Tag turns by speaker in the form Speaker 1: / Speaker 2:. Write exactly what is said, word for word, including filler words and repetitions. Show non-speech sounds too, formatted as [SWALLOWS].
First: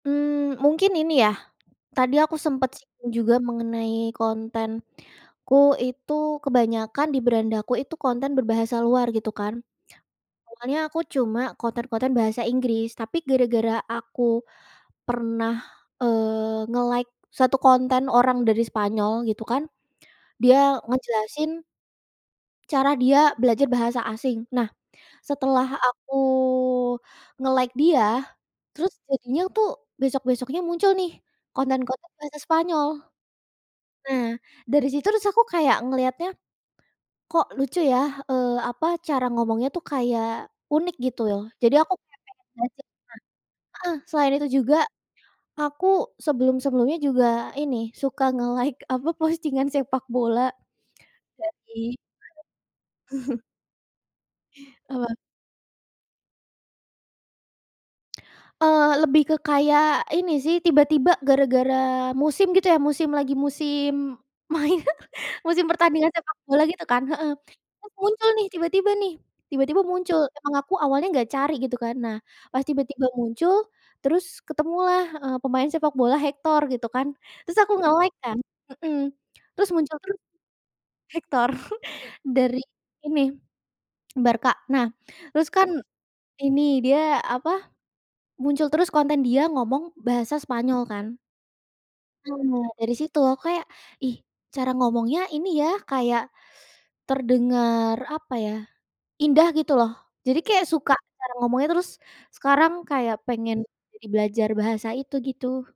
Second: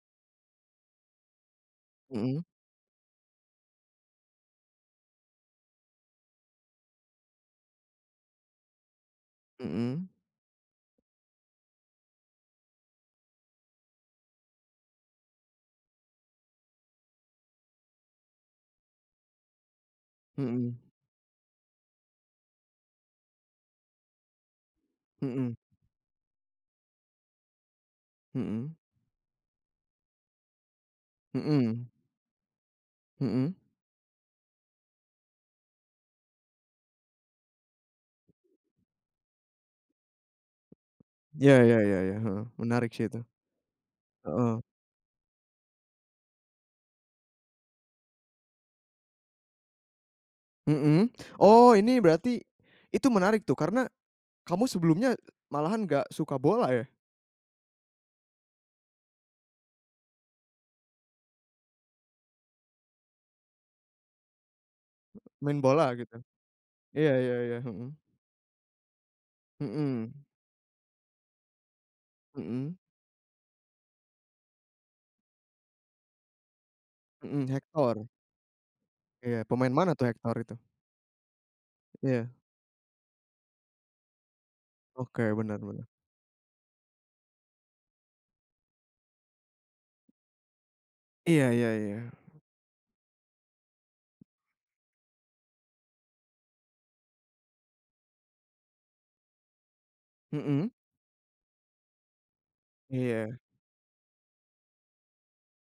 Speaker 1: Mmm, mungkin ini ya, tadi aku
Speaker 2: Mhm.
Speaker 1: sempet singgung juga mengenai kontenku itu kebanyakan di berandaku itu konten berbahasa luar gitu kan.
Speaker 2: Mhm.
Speaker 1: Awalnya aku cuma konten-konten bahasa Inggris tapi gara-gara aku, pernah, eee, nge-like satu konten orang dari Spanyol gitu kan, dia
Speaker 2: Mhm.
Speaker 1: ngejelasin cara dia belajar bahasa asing nah,
Speaker 2: Mhm.
Speaker 1: setelah aku nge-like dia,
Speaker 2: Mhm.
Speaker 1: terus jadinya tuh besok-besoknya muncul nih,
Speaker 2: Mhm.
Speaker 1: konten-konten bahasa Spanyol.
Speaker 2: Mhm.
Speaker 1: Nah dari situ terus aku kayak ngelihatnya, kok lucu ya, eee, apa cara ngomongnya tuh kayak unik gitu loh
Speaker 2: Ya
Speaker 1: jadi
Speaker 2: ya
Speaker 1: aku
Speaker 2: ya ya,
Speaker 1: kayak
Speaker 2: heeh,
Speaker 1: pengen belajar
Speaker 2: menarik
Speaker 1: nah
Speaker 2: sih itu.
Speaker 1: heeh, selain itu
Speaker 2: Heeh.
Speaker 1: juga, aku sebelum-sebelumnya juga ini suka nge-like apa postingan sepak bola,
Speaker 2: Mhm,
Speaker 1: jadi
Speaker 2: oh ini berarti, itu menarik
Speaker 1: [CHUCKLES]
Speaker 2: tuh karena, kamu sebelumnya
Speaker 1: Apa.
Speaker 2: malahan nggak suka bola, ya?
Speaker 1: Eee, lebih ke kayak ini sih tiba-tiba gara-gara musim gitu ya musim lagi musim main, [CHUCKLES]
Speaker 2: Main
Speaker 1: musim
Speaker 2: bola
Speaker 1: pertandingan
Speaker 2: gitu?
Speaker 1: sepak bola gitu kan?
Speaker 2: Iya
Speaker 1: Heeh,
Speaker 2: iya iya,
Speaker 1: itu
Speaker 2: mhm.
Speaker 1: muncul nih tiba-tiba nih, tiba-tiba muncul
Speaker 2: Mhm.
Speaker 1: emang aku awalnya nggak cari gitu kan nah, pas
Speaker 2: Mhm.
Speaker 1: tiba-tiba muncul, terus ketemulah, eee, pemain sepak bola Hector gitu kan
Speaker 2: Mhm,
Speaker 1: terus aku
Speaker 2: Hector.
Speaker 1: nge-like kan, mhm,
Speaker 2: Iya
Speaker 1: terus
Speaker 2: pemain mana
Speaker 1: muncul
Speaker 2: tuh
Speaker 1: tuh.
Speaker 2: Hector itu?
Speaker 1: Hector [CHUCKLES]
Speaker 2: Iya.
Speaker 1: dari ini, [SWALLOWS] Barca. Nah
Speaker 2: Oke
Speaker 1: terus
Speaker 2: bener
Speaker 1: kan
Speaker 2: bener.
Speaker 1: ini, dia apa, muncul terus konten dia ngomong bahasa Spanyol kan.
Speaker 2: Iya iya iya.
Speaker 1: Nah dari situ aku kayak, "Ih, cara ngomongnya ini ya kayak." Terdengar apa ya, "indah" gitu loh, jadi kayak
Speaker 2: Mhm.
Speaker 1: suka cara ngomongnya terus, sekarang kayak
Speaker 2: Iya.
Speaker 1: pengen, jadi belajar bahasa itu gitu.